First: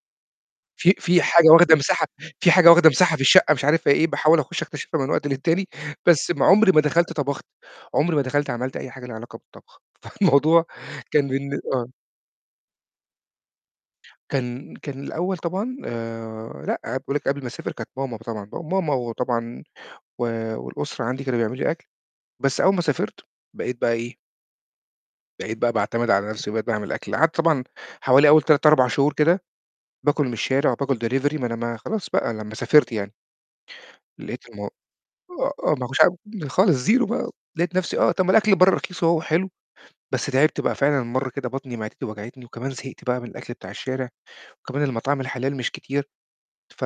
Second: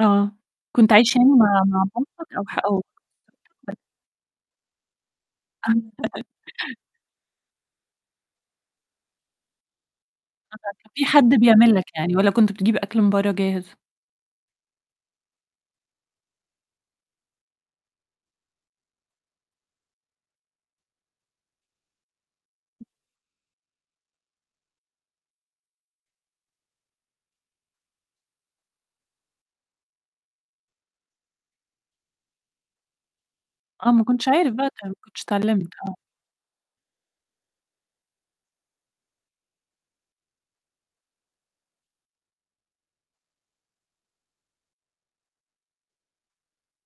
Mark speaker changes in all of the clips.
Speaker 1: آه. كنت
Speaker 2: في
Speaker 1: عايش
Speaker 2: في
Speaker 1: يعني
Speaker 2: حاجة
Speaker 1: مع
Speaker 2: واخدة
Speaker 1: مع
Speaker 2: مساحة
Speaker 1: مامتك أو
Speaker 2: في
Speaker 1: ح
Speaker 2: حاجة
Speaker 1: آه.
Speaker 2: واخدة مساحة في الشقة مش عارف هي إيه، باحاول أخش أكتشفها من وقت للتاني، بس عمري ما دخلت طبخت، عمري ما دخلت عملت أي حاجة ليها علاقة بالطبخ.
Speaker 1: فأنت
Speaker 2: فالموضوع
Speaker 1: كان في حد
Speaker 2: كان بالن
Speaker 1: بيعمل لك
Speaker 2: آه.
Speaker 1: يعني، والَّا كنت بتجيب أكل من برّه جاهز؟
Speaker 2: كان كان الأول طبعًا آآ لأ. باقول لِك قبل ما أسافر كانت ماما طبعًا، ماما وطبعًا و والأسرة عندي كان بيعملوا لي أكل، بس أول ما سافرت بقيت بقى إيه؟ بقيت بقى باعتمد على نفسي، وبقيت باعمل أكل، قعدت طبعًا حوالي أول 3، 4 شهور كده، باكل من الشارع وباكل delivery ما أنا ما خلاص بقى لمّا سافرت يعني.
Speaker 1: آه، ما كنتش
Speaker 2: لقيت
Speaker 1: عارف
Speaker 2: الم
Speaker 1: بقى تعمل، ما كنتش
Speaker 2: آآ،
Speaker 1: اتعلمت،
Speaker 2: آه، ما
Speaker 1: آه.
Speaker 2: كنتش عارف خالص زيرو بقى، لقيت نفسي آه، طَب الأكل برّه رخيص أهو وحلو. بس تعبت بقى، فعلًا مرّة كده بطني معدتي وجعتني وكمان زهقت بقى من الأكل بتاع الشارع، وكمان المطاعم الحلال مش كتير ف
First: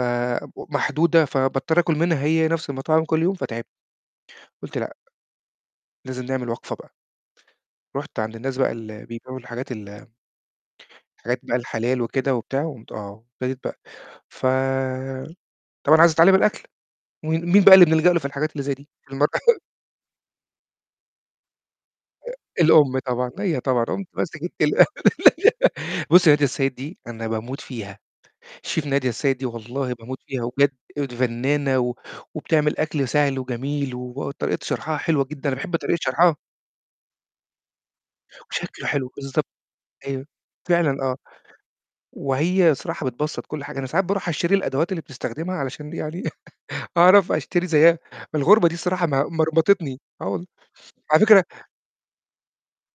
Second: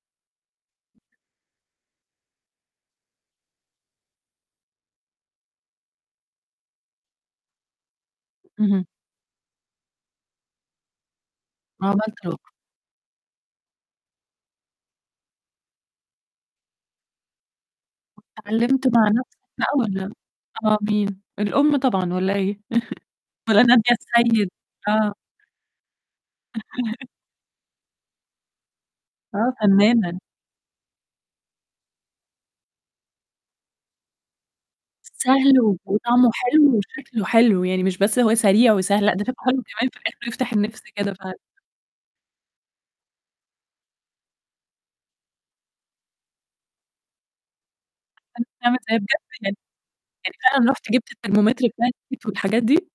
Speaker 2: ومحدودة فباضطر آكل منها هي نفس المطاعم كل يوم فتعبت. قُلت لأ، لازم نعمل وقفة بقى. رُحت عند الناس بقى
Speaker 1: اهم.
Speaker 2: ال بيبعوا الحاجات ال الحاجات بقى الحلال
Speaker 1: وعملت
Speaker 2: وكده
Speaker 1: [unintelligible]
Speaker 2: وبتاع، و قومت آه، أبتديت بقى ف طبعًا عايز أتعلم الأكل، وم مين بقى اللي بنلجأ له في الحاجات اللي زي
Speaker 1: واتعلمت
Speaker 2: دي؟
Speaker 1: مع
Speaker 2: الم
Speaker 1: نفسك بقى والَّا آه، مين؟ الأم طبعًا، والَّا إيه؟
Speaker 2: الأم طبعًا، هي
Speaker 1: والَّا
Speaker 2: طبعًا.
Speaker 1: نادية
Speaker 2: قٌمت ماسك
Speaker 1: السيد؟
Speaker 2: التل
Speaker 1: آه.
Speaker 2: بُص نادية السيد دي أنا باموت فيها. شيف نادية السيد دي
Speaker 1: آه،
Speaker 2: والله باموت
Speaker 1: فنانة.
Speaker 2: فيها، وبجد أيوه فنانة و وبتعمل أكل سهل وجميل وطريقة شرحها حلوة جدًا، أنا
Speaker 1: سهل
Speaker 2: باحب طريقة
Speaker 1: وطعمه
Speaker 2: شرحها.
Speaker 1: حلو وشكله حلو، يعني مش بس إن هو سريع
Speaker 2: وشكله
Speaker 1: وسهل،
Speaker 2: حلو
Speaker 1: لأ، ده شكله
Speaker 2: بالضبط.
Speaker 1: حلو كمان في
Speaker 2: أيوه،
Speaker 1: الآخر يفتح النِفس
Speaker 2: فعلًا،
Speaker 1: كده
Speaker 2: آه.
Speaker 1: فعلًا.
Speaker 2: وهي الصراحة بتبسط كل حاجة. أنا ساعات باروح أشتري الأدوات اللي بتستخدمها علشان يعني أعرف أشتري زيها.
Speaker 1: ده
Speaker 2: الغربة
Speaker 1: أنت
Speaker 2: دي
Speaker 1: ما
Speaker 2: الصراحة
Speaker 1: صدقت
Speaker 2: م
Speaker 1: يعني،
Speaker 2: مرمطتني. آه
Speaker 1: يعني
Speaker 2: والله،
Speaker 1: فعلًا رحت جبت
Speaker 2: على فكرة
Speaker 1: الترمومتر [unintelligible] والحاجات دي؟